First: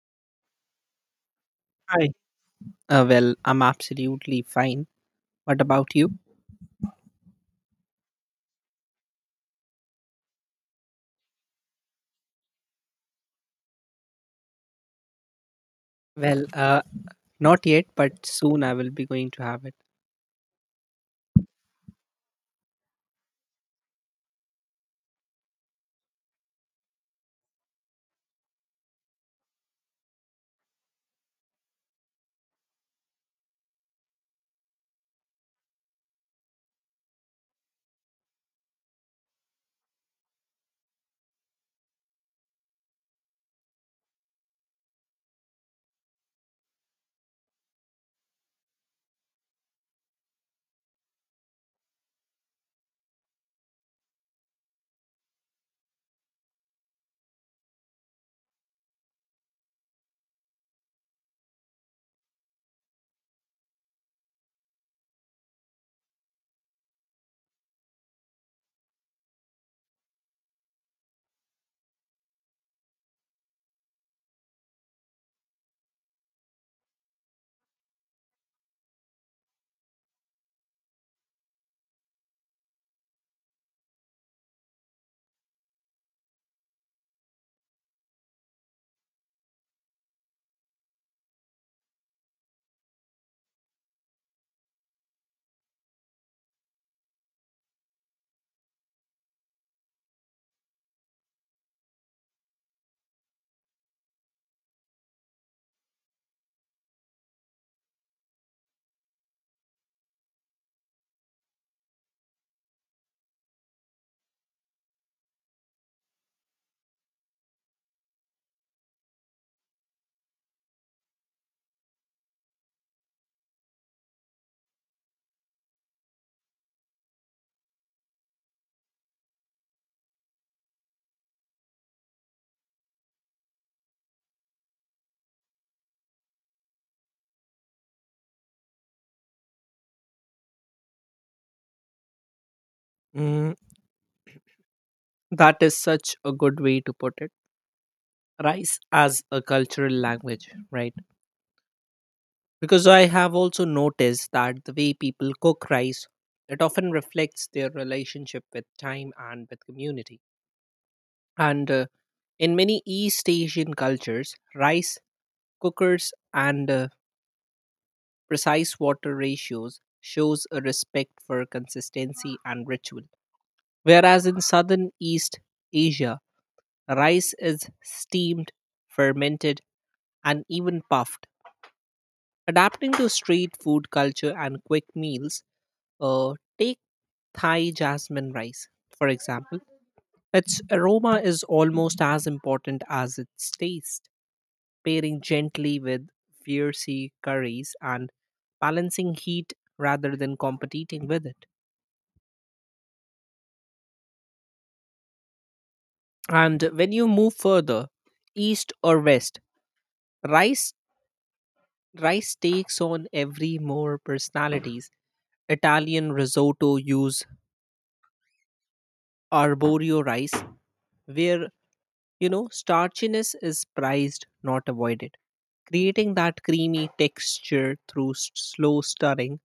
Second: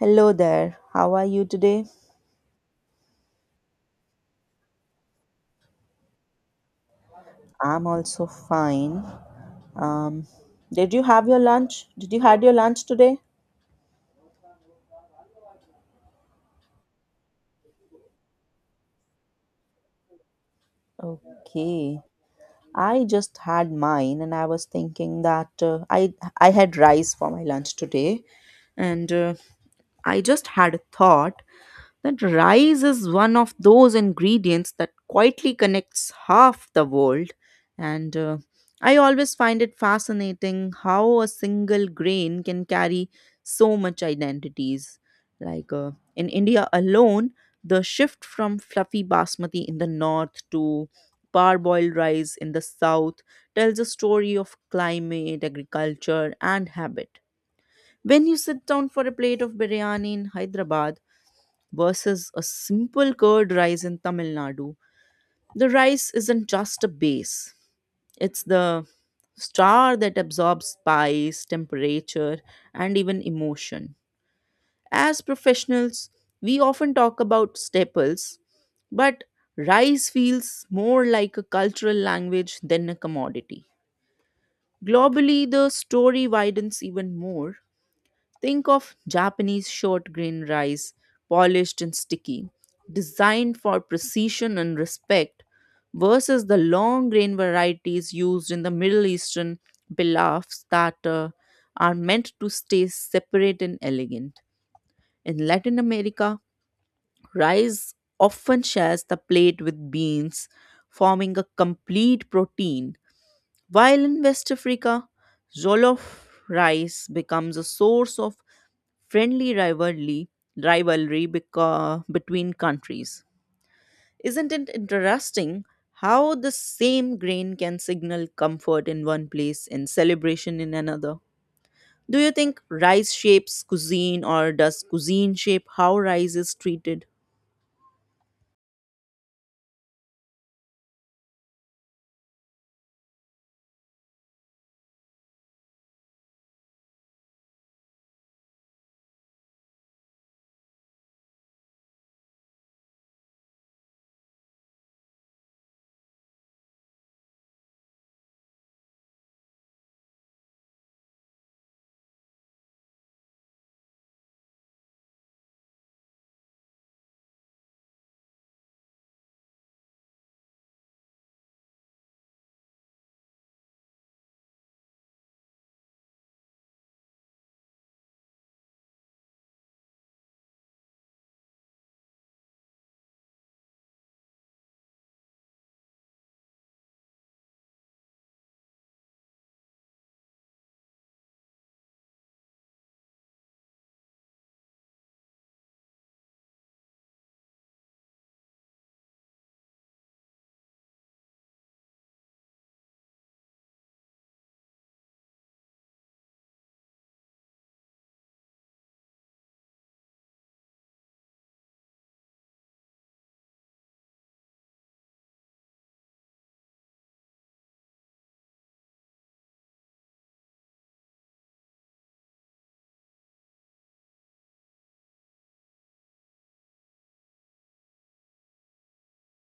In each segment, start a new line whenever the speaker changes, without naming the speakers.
Hello there. How are you today?
Hi. I'm absolutely fine. What about you?
I'm also fine. Um, did you have your lunch? Did you had your lunch today?
Well, uh, Not yet, but soon I will be going to have it.
Okay. I just had mine, and I was thinking that I had rice for my lunch today, and I just had a thought that rice is one of those ingredients that quietly connects half the world. And I always find it fascinating how a single grain can carry so much identities. Like, in India alone, the shift from fluffy basmati in the north to parboiled rice in the south tells a story of climate, agriculture, and habit. When you sit down for a plate of biryani in Hyderabad, versus a simple curd rice in Tamil Nadu. The rice isn't just a base, it's the star that absorbs spice, temperature, and even emotion. As professionals, we often talk about staples, but rice feels more like a cultural language than a commodity. Globally, the story widens even more. Think of Japanese short grain rice, polished and sticky, designed for precision and respect, versus the long grain varieties used in the Middle Eastern pilafs that are meant to stay separate and elegant. In Latin America, rice often shares the plate with beans, forming a complete protein while in West Africa, Jollof rice becomes a source of friendly rivalry, between countries. Isn't it interesting how the same grain can signal comfort in one place and celebration in another? Do you think rice shapes cuisine or does cuisine shape how rice is treated?
Mm, that is such a good way to put it. Rice as a cultural language, right? Because I have also noticed that the way people cook rice, it often reflects their relationship with time and with community. And In many East Asian cultures, rice cookers and precise water ratios shows a respect for consistency and ritual. Whereas in southern East Asia, rice is steamed, fermented, and even puffed. Adapting to street food culture and quick meals, take Thai jasmine rice, for example. Its aroma is almost as important as its taste, pairing gently with fiery curries and balancing heat rather than competing with it. And when you move further, east or west, rice rice takes on every more personalities. Italian risotto use arborio rice, where you know starchiness is prized, not avoided, creating that creamy texture through slow stirring,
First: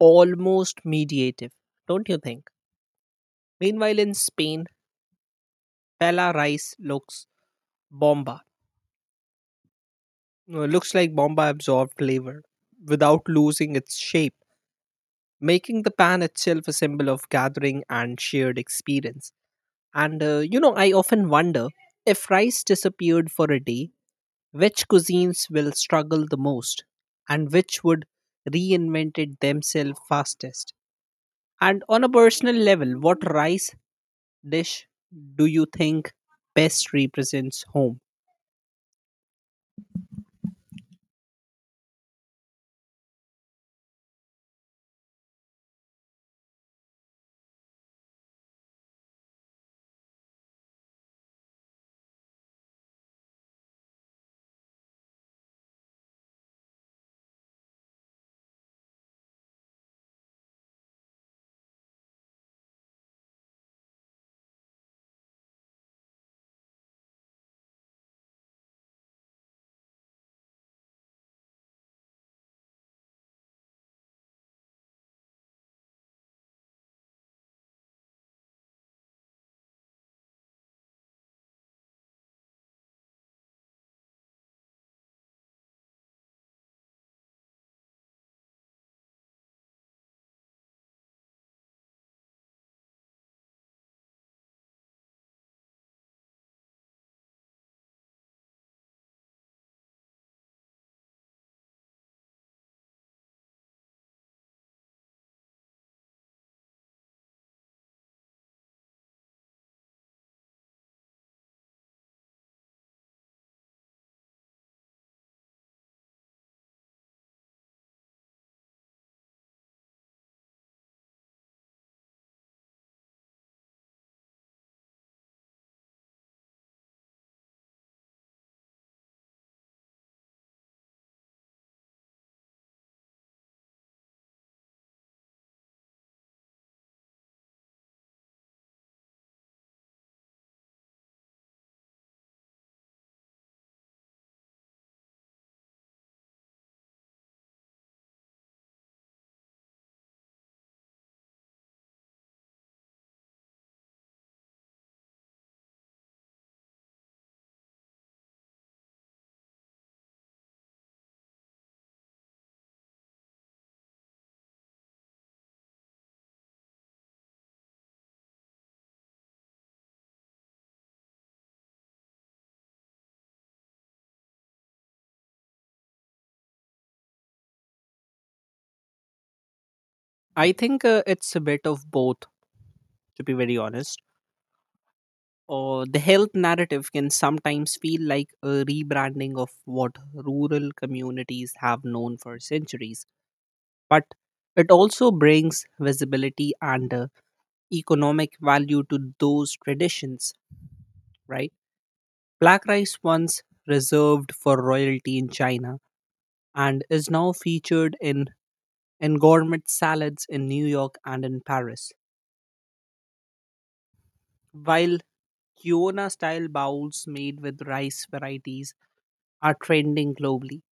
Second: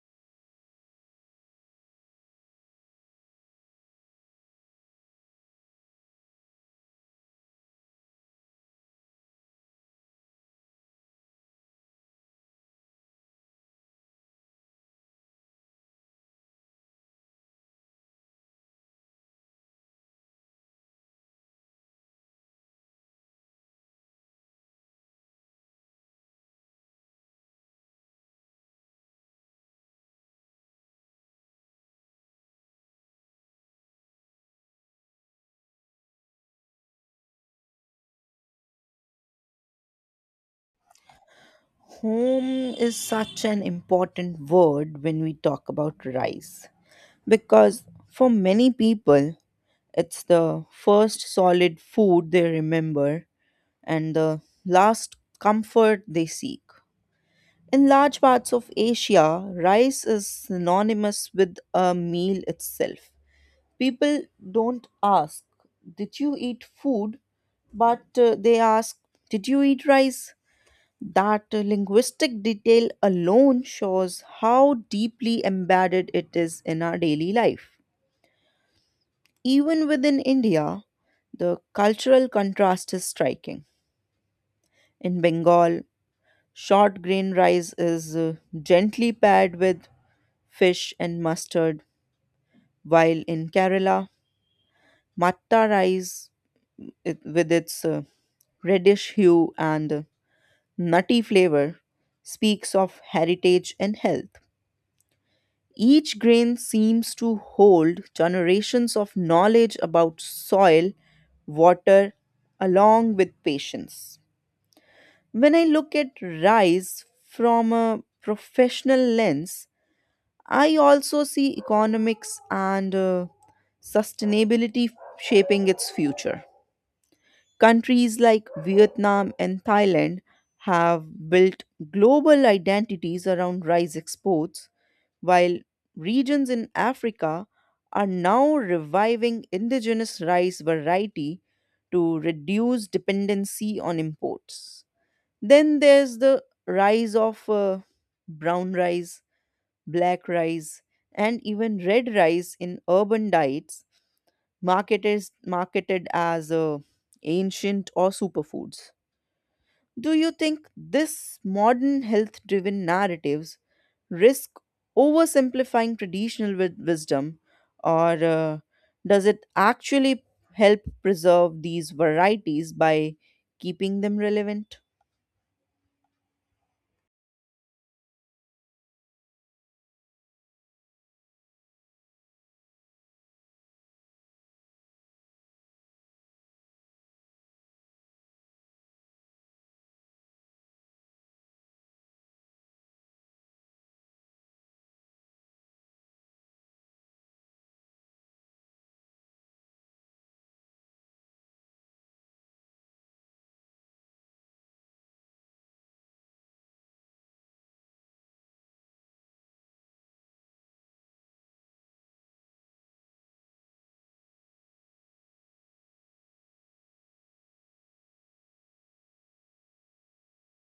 almost mediative. Don't you think? Meanwhile, in Spain, pella rice looks bomba, looks like bomba absorbed flavor without losing its shape, making the pan itself a symbol of gathering and shared experience. And You know, I often wonder if rice disappeared for a day, which cuisines will struggle the most and which would reinvent it themselves fastest. And on a personal level, what rice dish do you think best represents home?
Home is such an important word when we talk about rice because for many people, it's the first solid food they remember and the last comfort they seek. In large parts of Asia, rice is synonymous with a meal itself. People don't ask, did you eat food? But they ask, did you eat rice? That linguistic detail alone shows how deeply embedded it is in our daily life. Even within India, the cultural contrast is striking. In Bengal, short grain rice is gently paired with fish and mustard, while in Kerala, matta rice it, with its reddish hue and nutty flavor speaks of heritage and health. Each grain seems to hold generations of knowledge about soil, water, along with patience. When I look at rice from a professional lens, I also see economics and sustainability shaping its future. Countries like Vietnam and Thailand have built global identities around rice exports, while regions in Africa are now reviving indigenous rice variety to reduce dependency on imports. Then there's the rise of brown rice, black rice, and even red rice in urban diets, marketed as ancient or superfoods. Do you think this modern health-driven narratives risk oversimplifying traditional wisdom, or does it actually help preserve these varieties by keeping them relevant?
I think it's a bit of both, to be very honest. Or the health narrative can sometimes feel like a rebranding of what rural communities have known for centuries. But it also brings visibility and economic value to those traditions, right? Black rice once reserved for royalty in China and is now featured in gourmet salads in New York and in Paris. While Kiona style bowls made with rice varieties are trending globally.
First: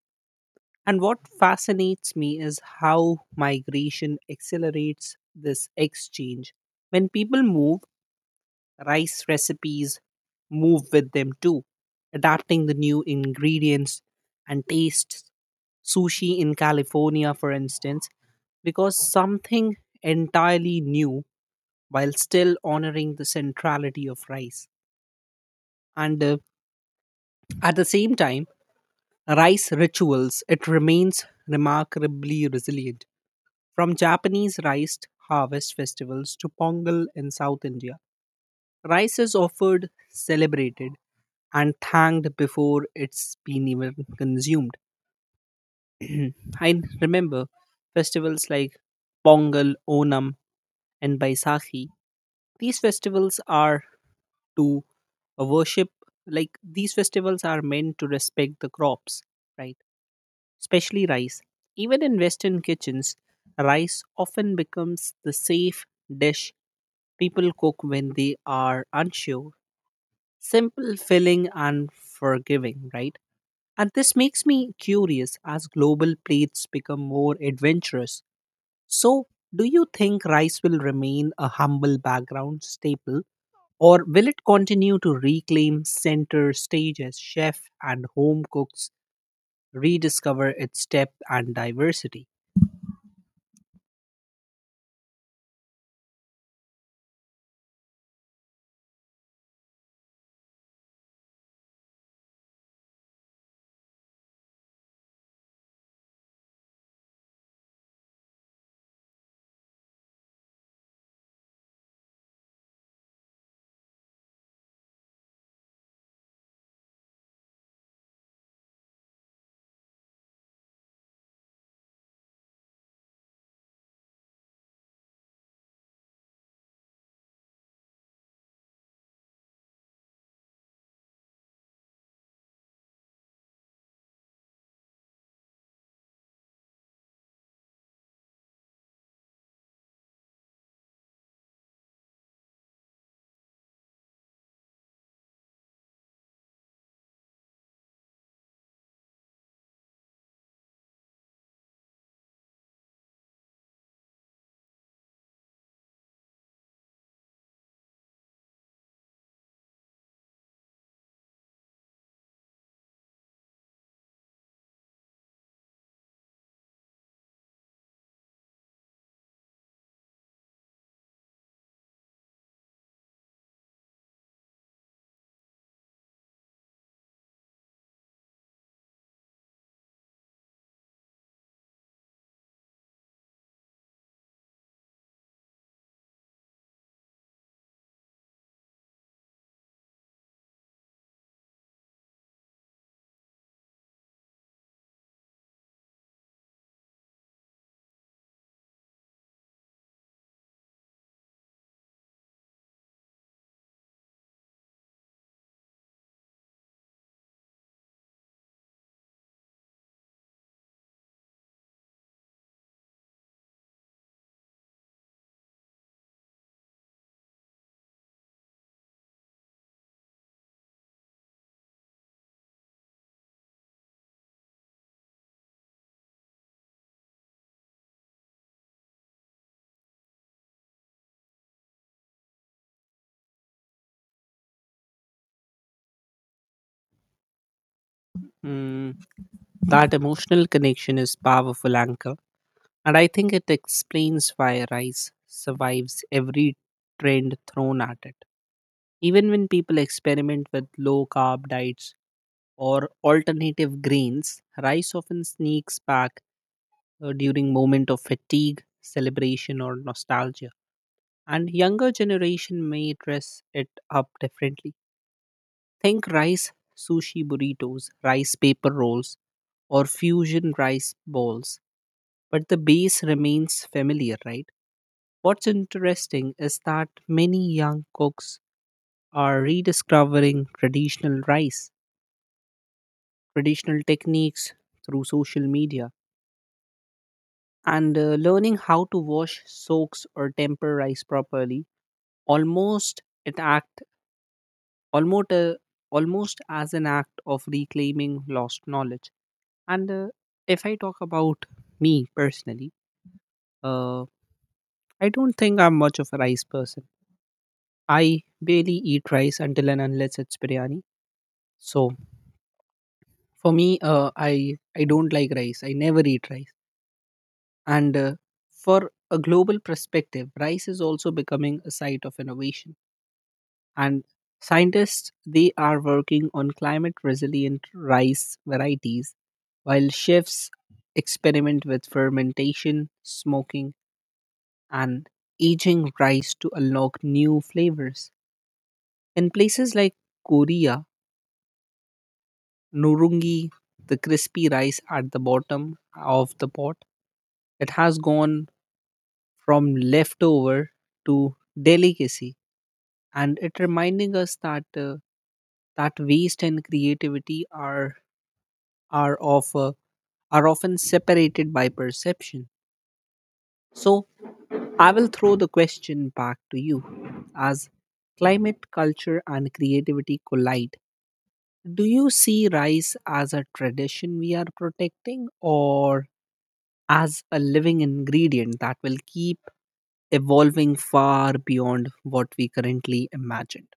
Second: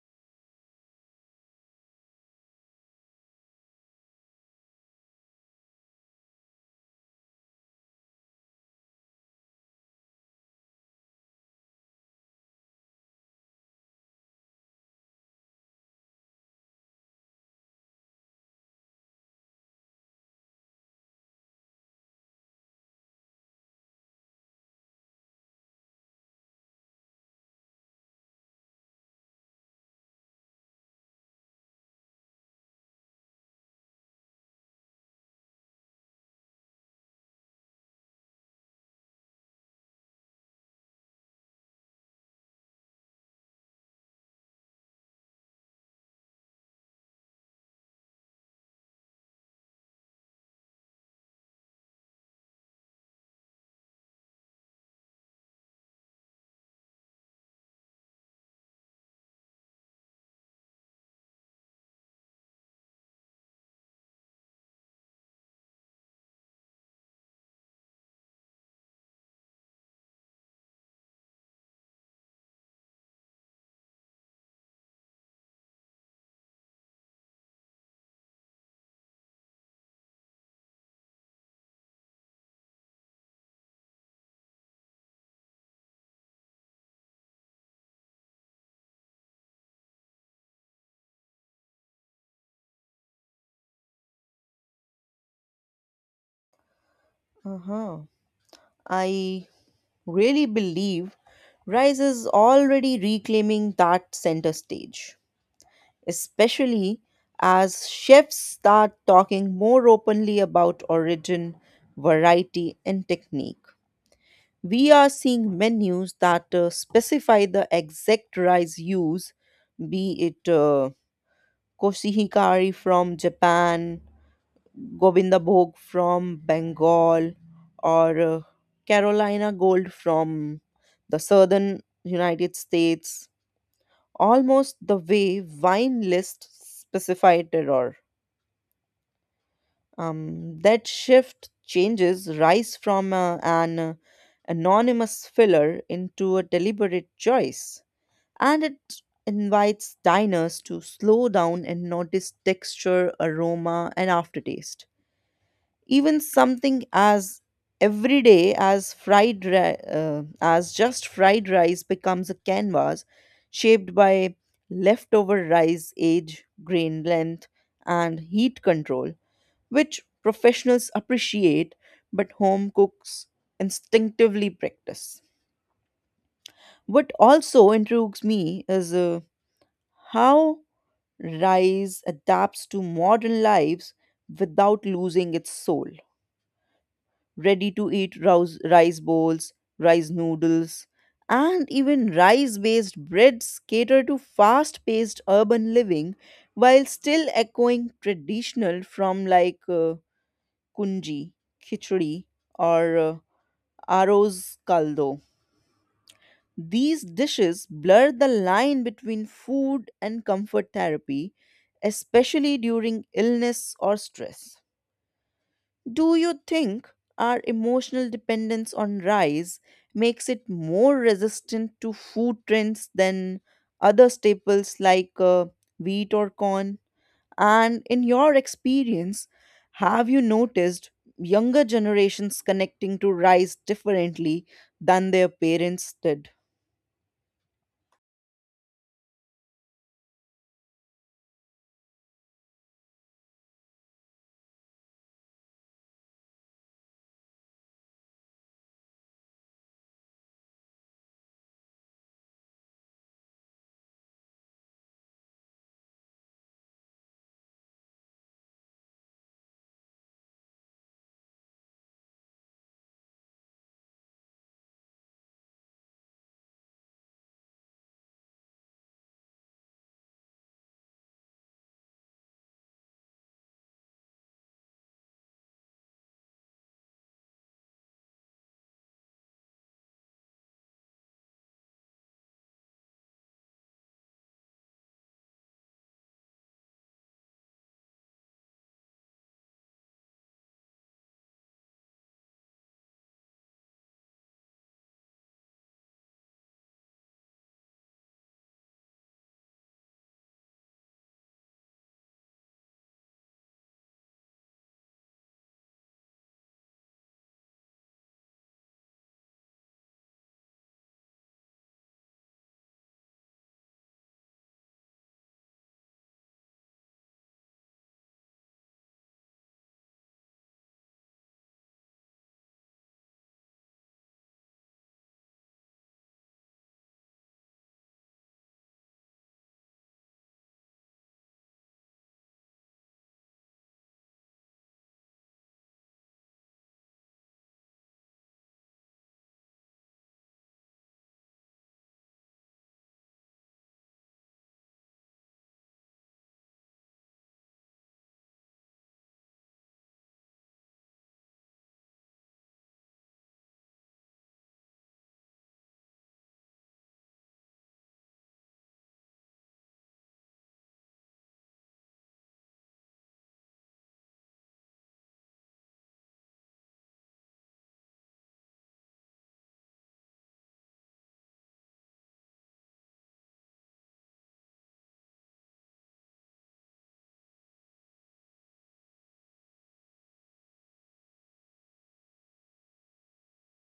And what fascinates me is how migration accelerates this exchange. When people move, rice recipes move with them too, adapting the new ingredients and tastes. Sushi in California, for instance, because something entirely new while still honoring the centrality of rice. And At the same time, rice rituals, it remains remarkably resilient. From Japanese rice harvest festivals to Pongal in South India, rice is offered, celebrated, and thanked before it's been even consumed. I remember festivals like Pongal, Onam, and Baisakhi. These festivals are to worship, these festivals are meant to respect the crops, right? Especially rice. Even in Western kitchens, rice often becomes the safe dish people cook when they are unsure. Simple, filling, and forgiving, right? And this makes me curious as global plates become more adventurous. So, do you think rice will remain a humble background staple, or will it continue to reclaim center stage as chef and home cooks rediscover its depth and diversity?
Uh huh. I really believe Rise is already reclaiming that center stage, especially as chefs start talking more openly about origin, variety, and technique. We are seeing menus that specify the exact rice use, be it koshihikari from Japan, Govinda Gobindabhog from Bengal or Carolina gold from the southern United States, almost the way wine lists specify terroir. That shift changes rice from an anonymous filler into a deliberate choice, and it invites diners to slow down and notice texture, aroma, and aftertaste. Even something as everyday as just fried rice becomes a canvas shaped by leftover rice age grain length and heat control, which professionals appreciate but home cooks instinctively practice. What also intrigues me is how rice adapts to modern lives without losing its soul, ready to eat rice bowls, rice noodles, and even rice based breads cater to fast paced urban living while still echoing traditional from like kunji, khichdi, or aros kaldo. These dishes blur the line between food and comfort therapy, especially during illness or stress. Do you think our emotional dependence on rice makes it more resistant to food trends than other staples like wheat or corn? And in your experience, have you noticed younger generations connecting to rice differently than their parents did?
Hmm, that emotional connection is powerful, Anka. And I think it explains why rice survives every trend thrown at it. Even when people experiment with low carb diets or alternative grains, rice often sneaks back during moment of fatigue, celebration or nostalgia. And younger generation may dress it up differently. Think rice sushi burritos, rice paper rolls or fusion rice balls, but the base remains familiar, right? What's interesting is that many young cooks are rediscovering traditional techniques through social media, and learning how to wash, soaks, or temper rice properly. Almost it act almost uh, Almost as an act of reclaiming lost knowledge. And If I talk about me personally, uh, I don't think I'm much of a rice person. I barely eat rice until and unless it's biryani. So for me, I don't like rice, I never eat rice. And For a global perspective, rice is also becoming a site of innovation, and scientists, they are working on climate resilient rice varieties, while chefs experiment with fermentation, smoking, and aging rice to unlock new flavors. In places like Korea, nurungi, the crispy rice at the bottom of the pot, it has gone from leftover to delicacy. And it reminding us that waste and creativity are of uh, are often separated by perception. So I will throw the question back to you. As climate, culture and creativity collide, do you see rice as a tradition we are protecting or as a living ingredient that will keep evolving far beyond what we currently imagine?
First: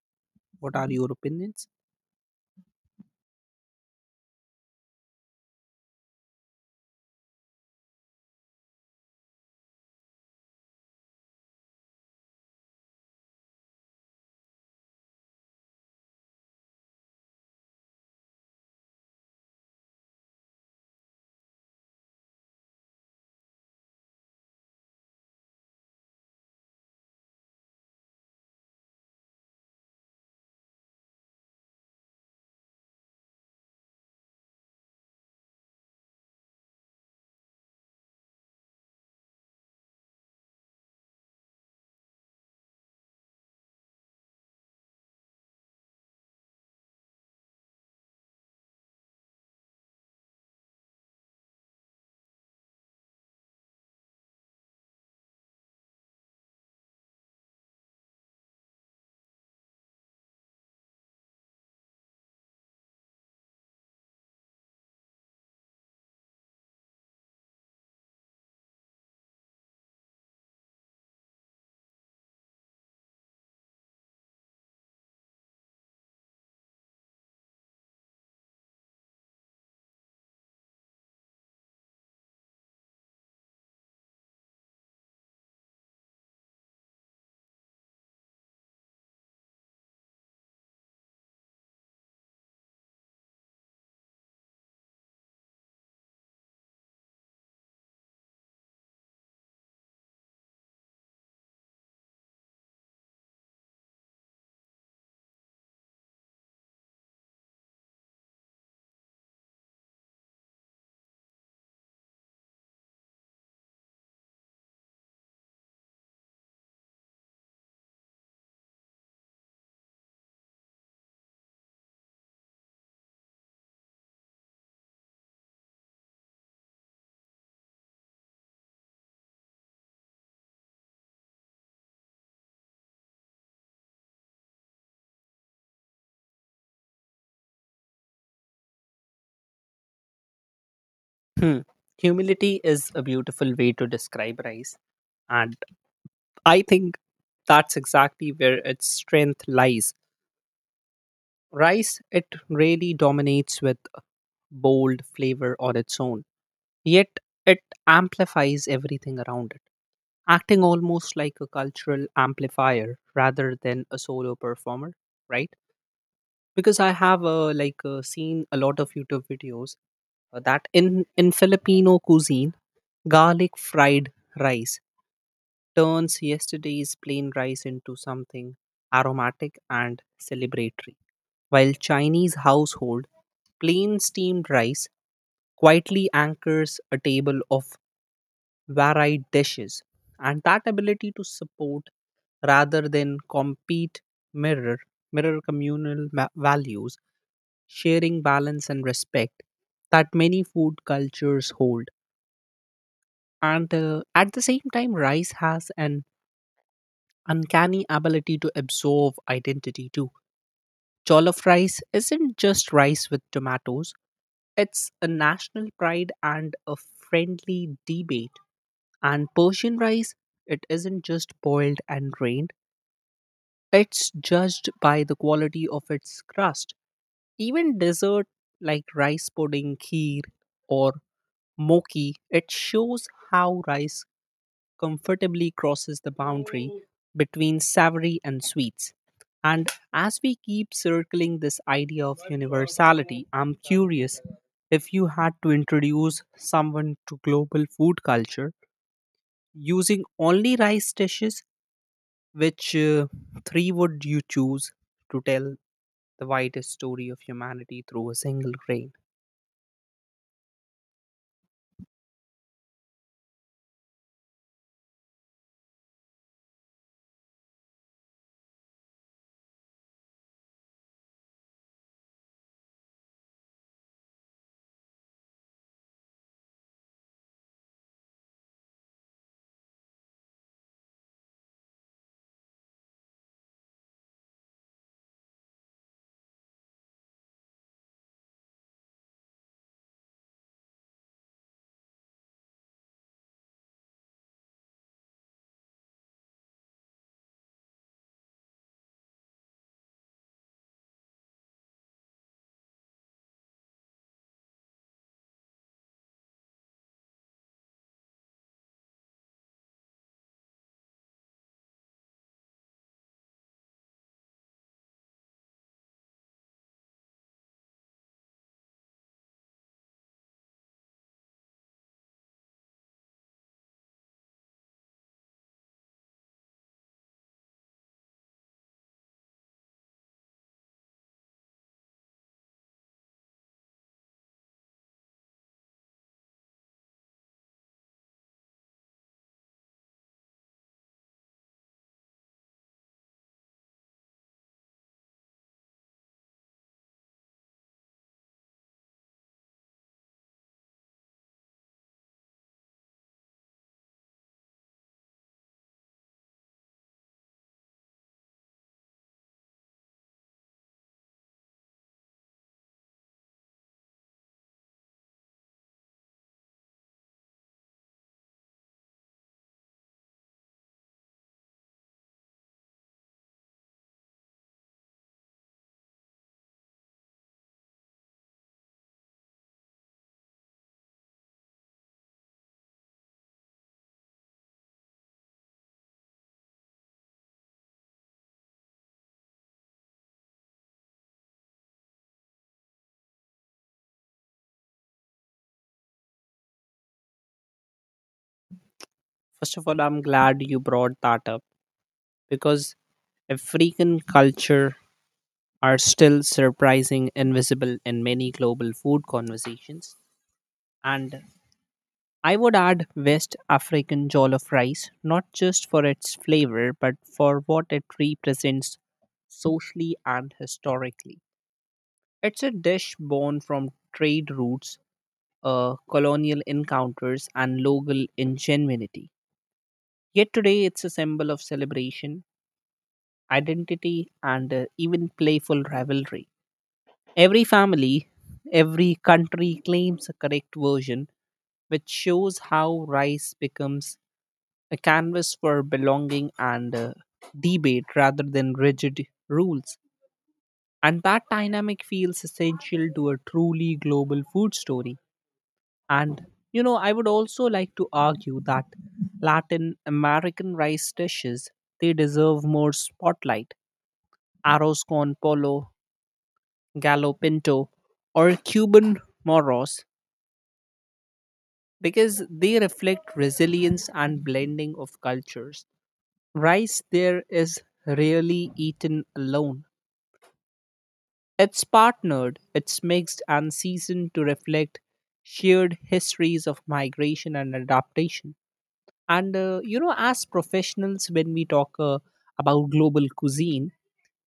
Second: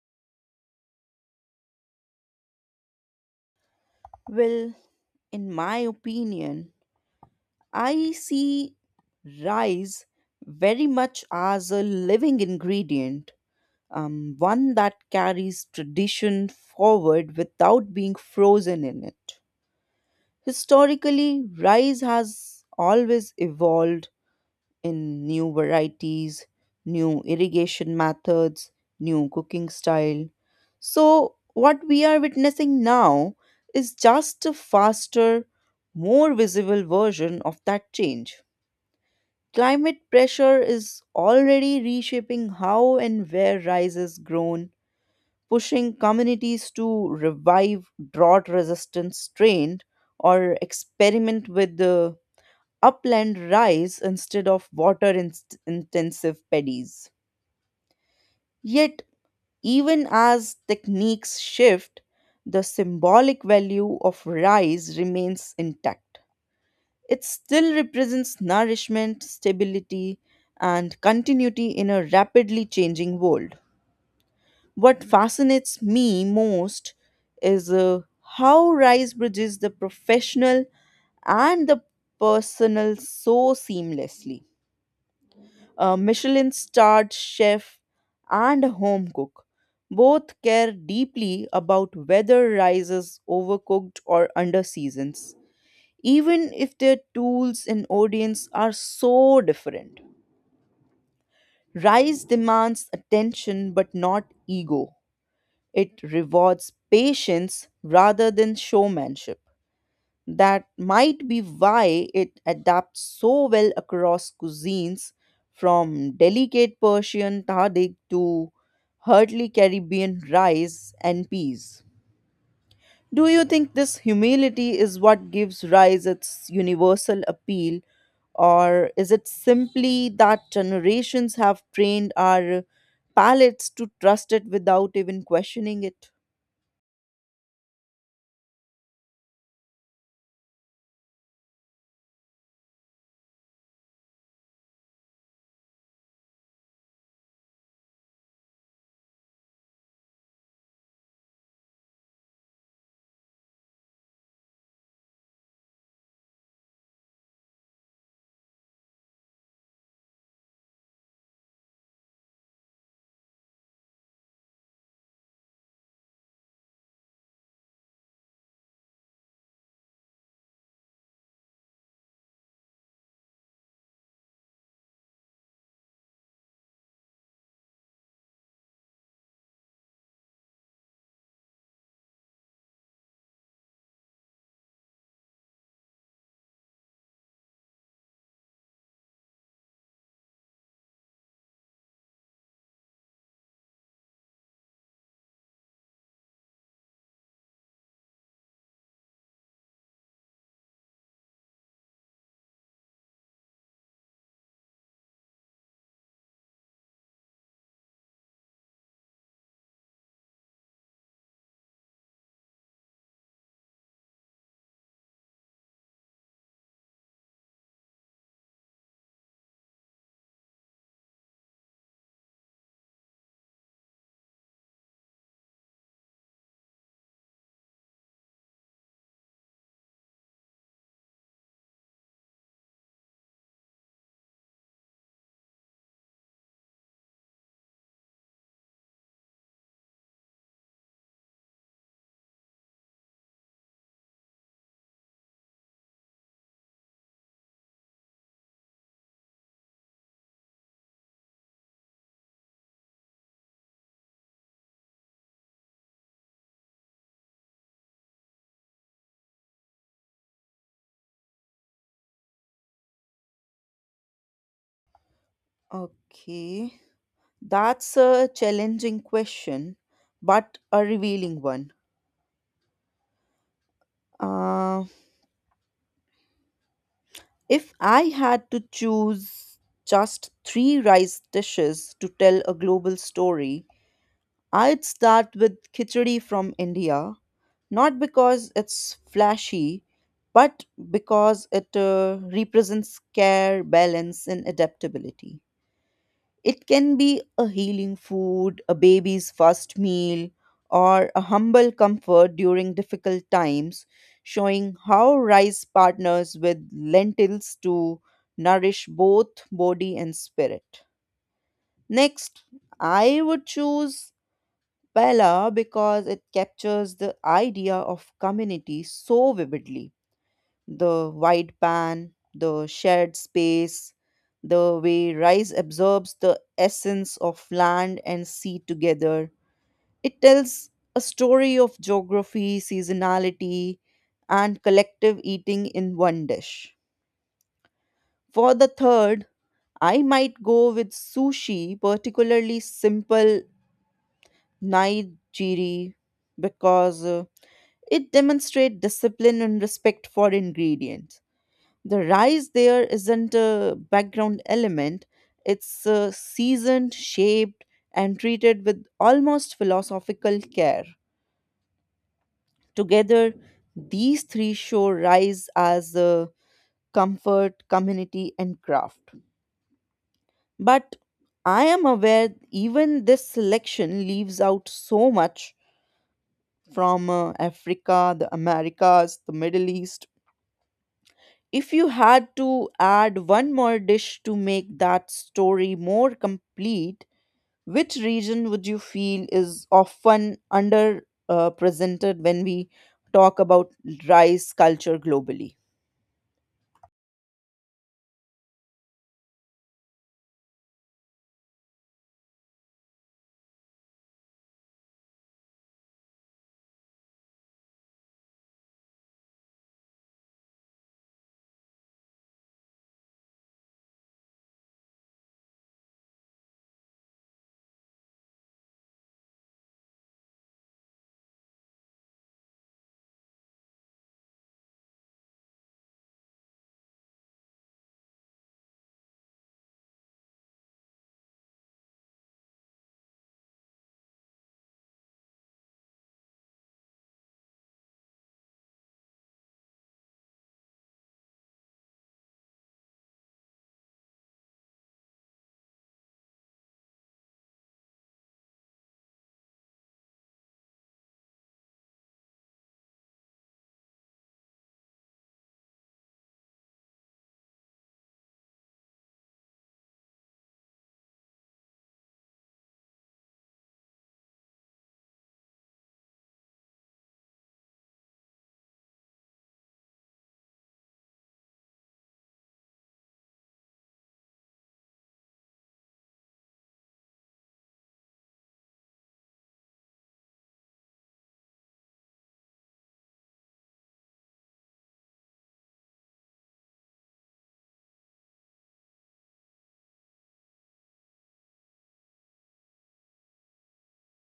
What are your opinions?
Well, in my opinion, I see rice very much as a living ingredient, one that carries tradition forward without being frozen in it. Historically, rice has always evolved in new varieties, new irrigation methods, new cooking style. So, what we are witnessing now is just a faster, more visible version of that change. Climate pressure is already reshaping how and where rice is grown, pushing communities to revive drought resistant strain or experiment with the upland rice instead of water intensive paddies. Yet, even as techniques shift, the symbolic value of rice remains intact. It still represents nourishment, stability, and continuity in a rapidly changing world. What fascinates me most is how Rice bridges the professional and the personal so seamlessly. A Michelin starred chef and a home cook both care deeply about whether rice is overcooked or under seasons, even if their tools and audience are so different. Rice demands attention but not ego. It rewards patience rather than showmanship. That might be why it adapts so well across cuisines, from delicate Persian tadik to hearty Caribbean rice and peas. Do you think this humility is what gives rice its universal appeal, or is it simply that generations have trained our palates to trust it without even questioning it?
Hmm. Humility is a beautiful way to describe rice. And I think that's exactly where its strength lies. Rice, it really dominates with bold flavor on its own, yet it amplifies everything around it, acting almost like a cultural amplifier rather than a solo performer, right? Because I have seen a lot of YouTube videos that in Filipino cuisine, garlic fried rice turns yesterday's plain rice into something aromatic and celebratory, while Chinese household plain steamed rice quietly anchors a table of varied dishes, and that ability to support rather than compete mirror mirror values, sharing balance and respect that many food cultures hold. And At the same time, rice has an uncanny ability to absorb identity too. Jollof rice isn't just rice with tomatoes, it's a national pride and a friendly debate. And Persian rice, it isn't just boiled and drained, it's judged by the quality of its crust. Even dessert like rice pudding, kheer, or mochi, it shows how rice comfortably crosses the boundary between savory and sweets. And as we keep circling this idea of universality, I'm curious, if you had to introduce someone to global food culture using only rice dishes, which three would you choose to tell the widest story of humanity through a single grain?
Okay, that's a challenging question, but a revealing one. Uh, if I had to choose just three rice dishes to tell a global story, I'd start with khichdi from India, not because it's flashy, but because it represents care, balance, and adaptability. It can be a healing food, a baby's first meal, or a humble comfort during difficult times, showing how rice partners with lentils to nourish both body and spirit. Next, I would choose Pella because it captures the idea of community so vividly, the wide pan, the shared space, the way rice absorbs the essence of land and sea together. It tells a story of geography, seasonality, and collective eating in one dish. For the third, I might go with sushi, particularly simple nigiri, because it demonstrates discipline and respect for ingredients. The rice there isn't a background element, it's seasoned shaped and treated with almost philosophical care. Together these three show rise as comfort community and craft, but I am aware even this selection leaves out so much, from africa the americas the middle east. If you had to add one more dish to make that story more complete, which region would you feel is often under presented when we talk about rice culture globally?
First of all, I'm glad you brought that up because African culture are still surprising invisible in many global food conversations. And I would add West African jollof rice, not just for its flavor, but for what it represents socially and historically. It's a dish born from trade routes, colonial encounters, and local ingenuity. Yet today, it's a symbol of celebration, identity, and even playful rivalry. Every family, every country claims a correct version, which shows how rice becomes a canvas for belonging and debate rather than rigid rules. And that dynamic feels essential to a truly global food story. And you know, I would also like to argue that Latin American rice dishes, they deserve more spotlight. Arroz con polo, gallo pinto, or Cuban moros, because they reflect resilience and blending of cultures. Rice there is rarely eaten alone. It's partnered, it's mixed and seasoned to reflect shared histories of migration and adaptation. And You know, as professionals, when we talk about global cuisine,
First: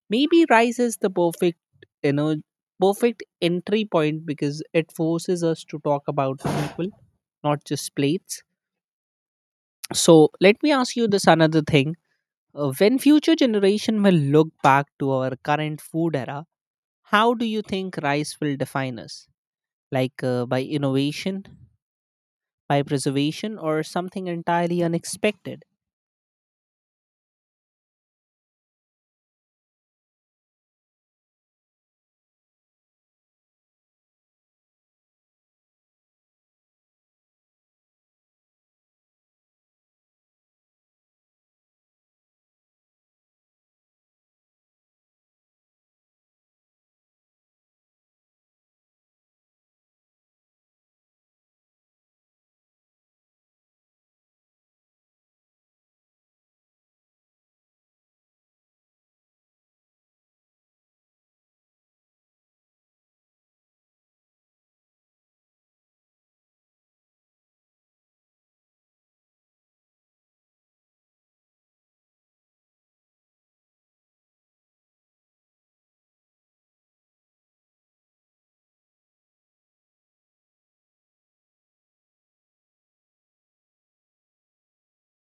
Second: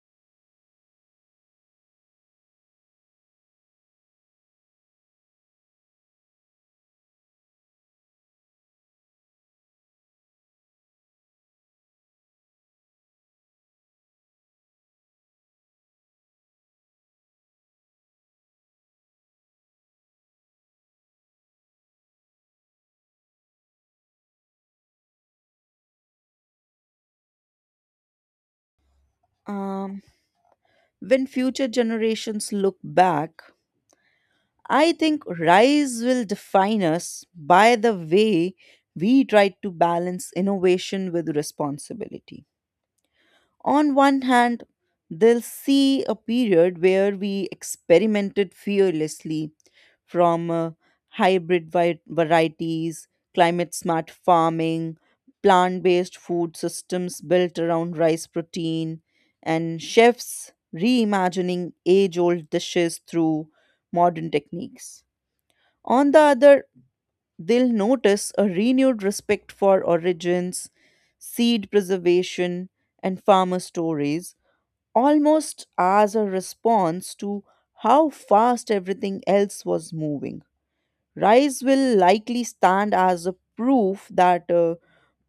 maybe rice is the you know, perfect entry point because it forces us to talk about people, not just plates. So let me ask you this another thing. When future generation will look back to our current food era, how do you think rice will define us? Like by innovation, by preservation, or something entirely unexpected?
Um, When future generations look back, I think RISE will define us by the way we try to balance innovation with responsibility. On one hand, they'll see a period where we experimented fearlessly from varieties, climate smart farming, plant based food systems built around rice protein, and chefs reimagining age old dishes through modern techniques. On the other, they'll notice a renewed respect for origins, seed preservation, and farmer stories almost as a response to how fast everything else was moving. Rise will likely stand as a proof that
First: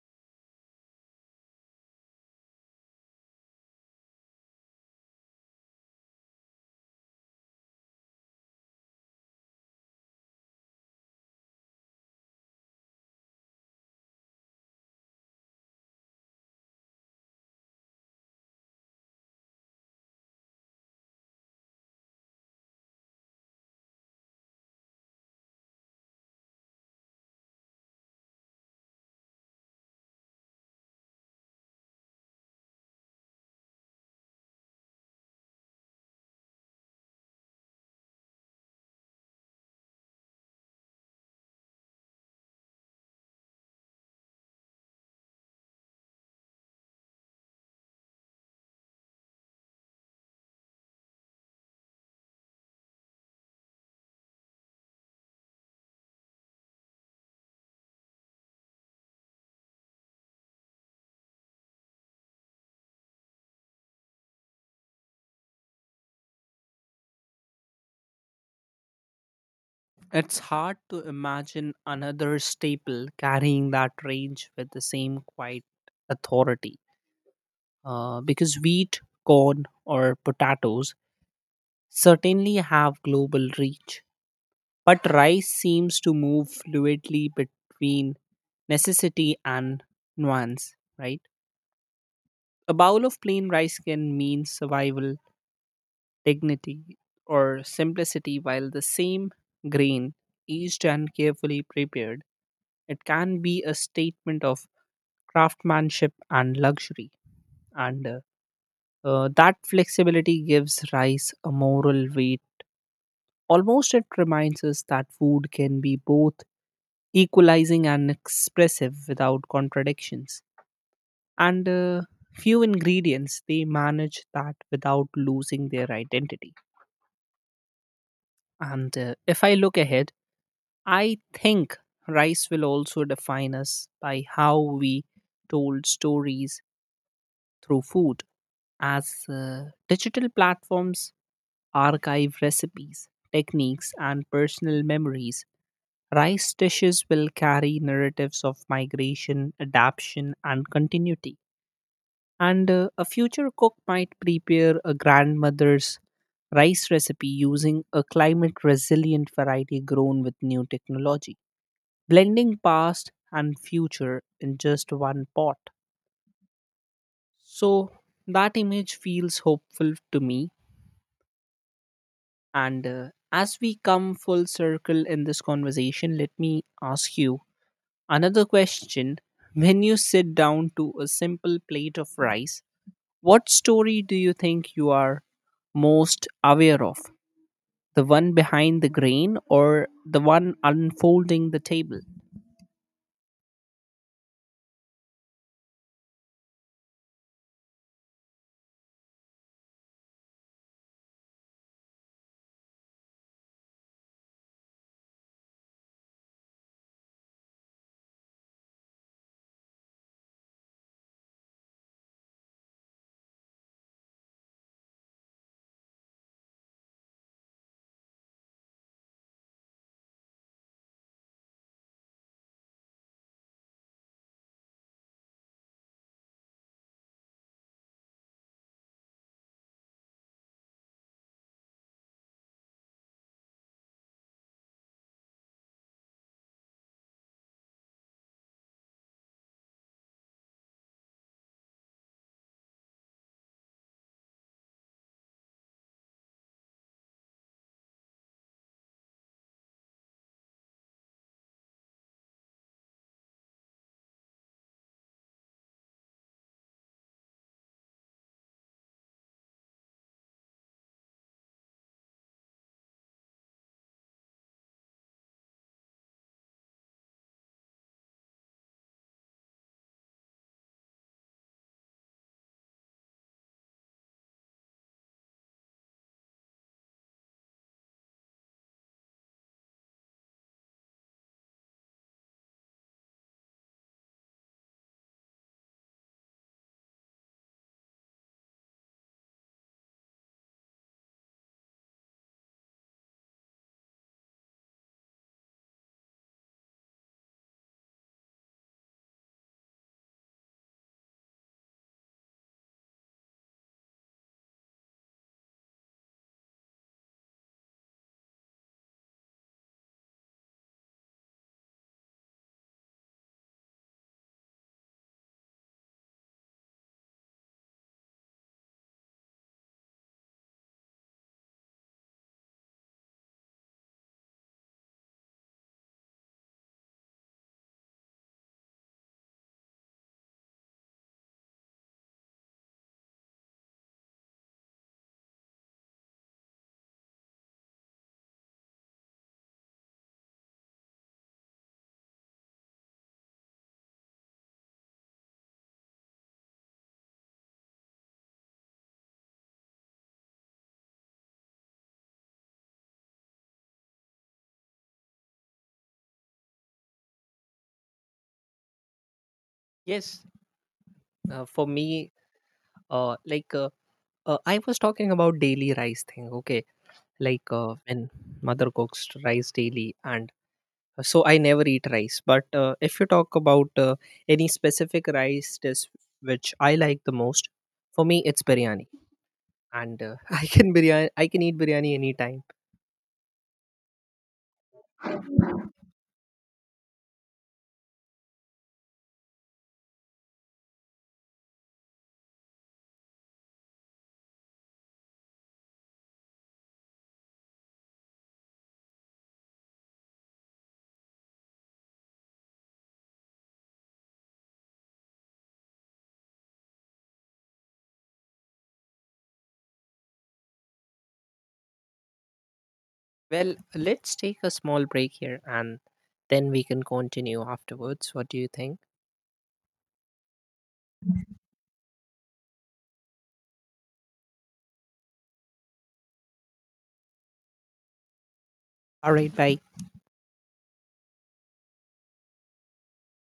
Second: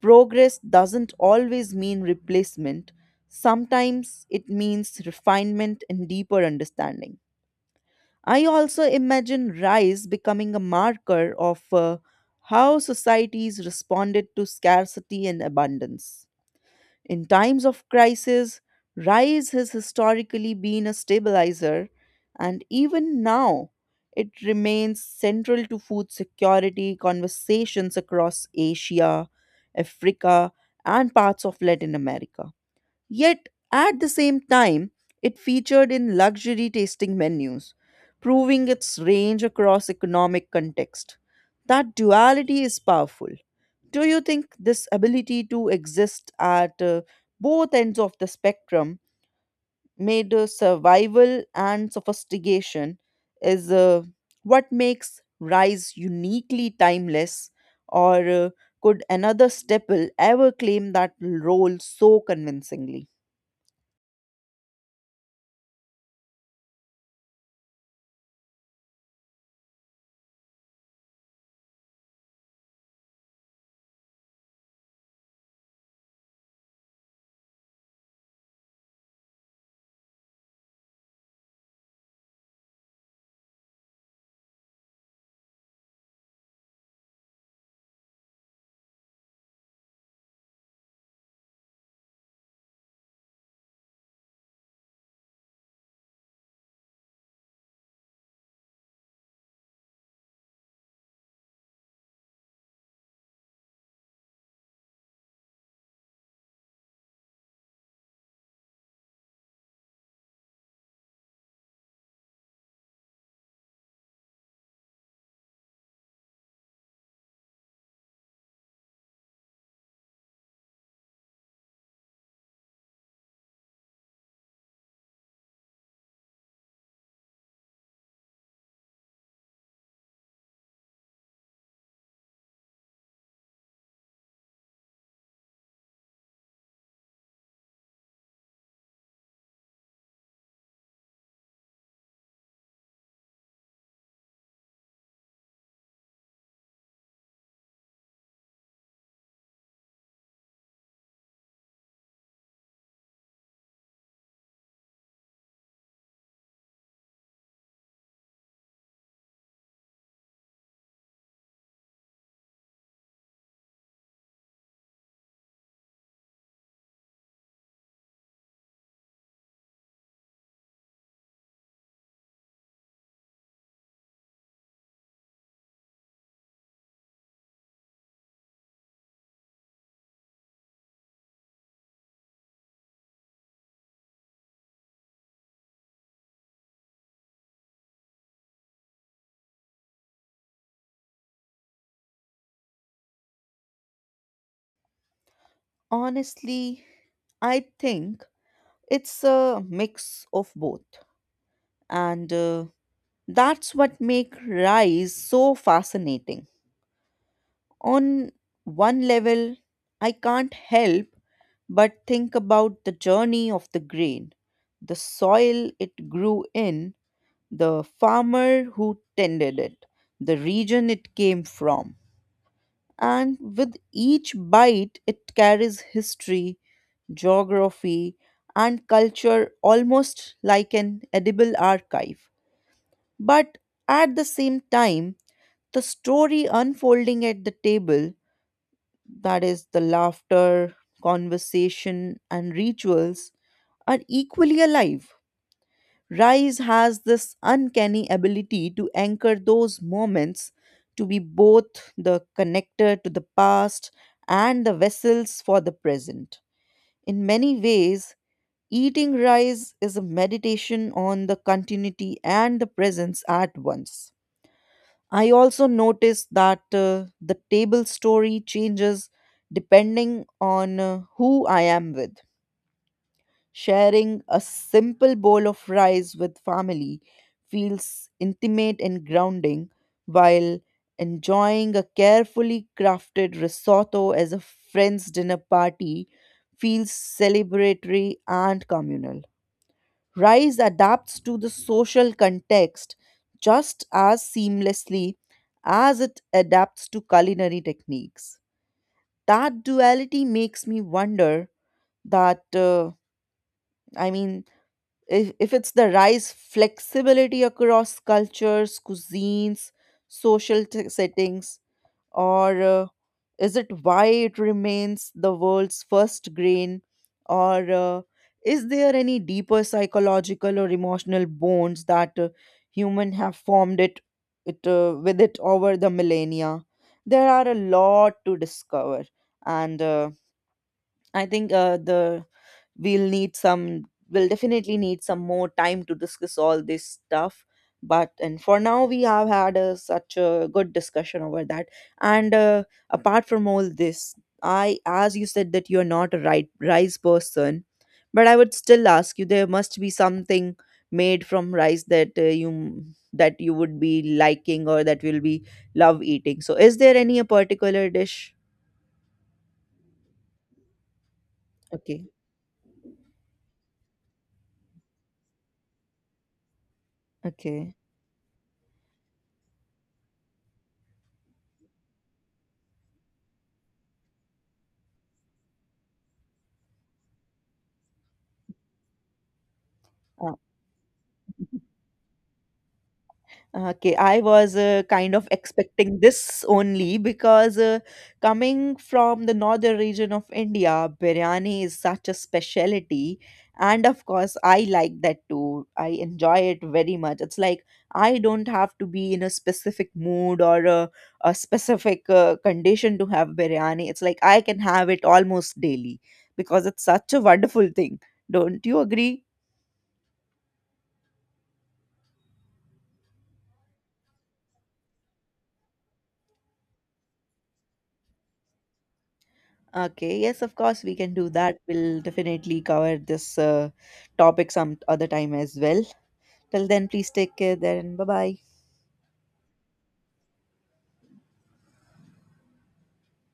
progress doesn't always mean replacement, sometimes it means refinement and deeper understanding. I also imagine Rise becoming a marker of how societies responded to scarcity and abundance. In times of crisis, rice has historically been a stabilizer, and even now it remains central to food security conversations across Asia, Africa, and parts of Latin America. Yet, at the same time, it featured in luxury tasting menus, proving its range across economic context. That duality is powerful. Do you think this ability to exist at both ends of the spectrum, made survival and sophistication, is what makes Rise uniquely timeless, or could another staple ever claim that role so convincingly?
It's hard to imagine another staple carrying that range with the same quiet authority. Because wheat, corn, or potatoes certainly have global reach. But rice seems to move fluidly between necessity and nuance, right? A bowl of plain rice can mean survival, dignity, or simplicity, while the same grain, aged and carefully prepared, it can be a statement of craftsmanship and luxury. And That flexibility gives rice a moral weight. Almost it reminds us that food can be both equalizing and expressive without contradictions. And Few ingredients, they manage that without losing their identity. And If I look ahead, I think rice will also define us by how we told stories through food. As digital platforms archive recipes, techniques, and personal memories, rice dishes will carry narratives of migration, adaptation, and continuity. And A future cook might prepare a grandmother's rice recipe using a climate resilient variety grown with new technology, blending past and future in just one pot. So that image feels hopeful to me. And As we come full circle in this conversation, let me ask you another question. When you sit down to a simple plate of rice, what story do you think you are most aware of? The one behind the grain or the one unfolding the table?
Honestly, I think it's a mix of both, and that's what make rise so fascinating. On one level I can't help but think about the journey of the grain, the soil it grew in, the farmer who tended it, the region it came from, and with each bite it carries history, geography, and culture, almost like an edible archive. But at the same time, the story unfolding at the table, that is, the laughter, conversation, and rituals are equally alive. Rise has this uncanny ability to anchor those moments, to be both the connector to the past and the vessels for the present. In many ways, eating rice is a meditation on the continuity and the presence at once. I also noticed that the table story changes depending on who I am with. Sharing a simple bowl of rice with family feels intimate and grounding, while enjoying a carefully crafted risotto as a friend's dinner party feels celebratory and communal. Rice adapts to the social context just as seamlessly as it adapts to culinary techniques. That duality makes me wonder that, I mean, if it's the rice flexibility across cultures, cuisines, settings, or is it why it remains the world's first grain, or is there any deeper psychological or emotional bonds that human have formed it, it with it over the millennia. There are a lot to discover, and I think the we'll need some we'll definitely need some more time to discuss all this stuff, but and for now we have had a, such a good discussion over that. And apart from all this, I as you said that you're not a right rice person, but I would still ask you there must be something made from rice that you that you would be liking or that will be love eating, so is there any a particular dish.
Yes, for
Okay.
me, uh, like uh, I was talking about daily rice thing. Okay, like
Okay.
when mother cooks rice daily, and so I never eat rice. But if you talk about any specific rice dish which I like the most, for me it's biryani. And
uh,
I can biryani. I can eat biryani anytime.
Okay, I was kind of expecting this only because coming from the northern region of India, biryani is such a specialty. And of course, I like that too. I enjoy it very much. It's like I don't have to be in a specific mood or a specific condition to have biryani. It's like I can have it almost daily because it's such a wonderful thing. Don't you agree?
Well, let's take a small break here, and then we can continue afterwards. What do you think?
Okay, yes, of course, we can do that. We'll definitely cover this topic some other time as well. Till then, please take care then. Bye bye.
All right, bye.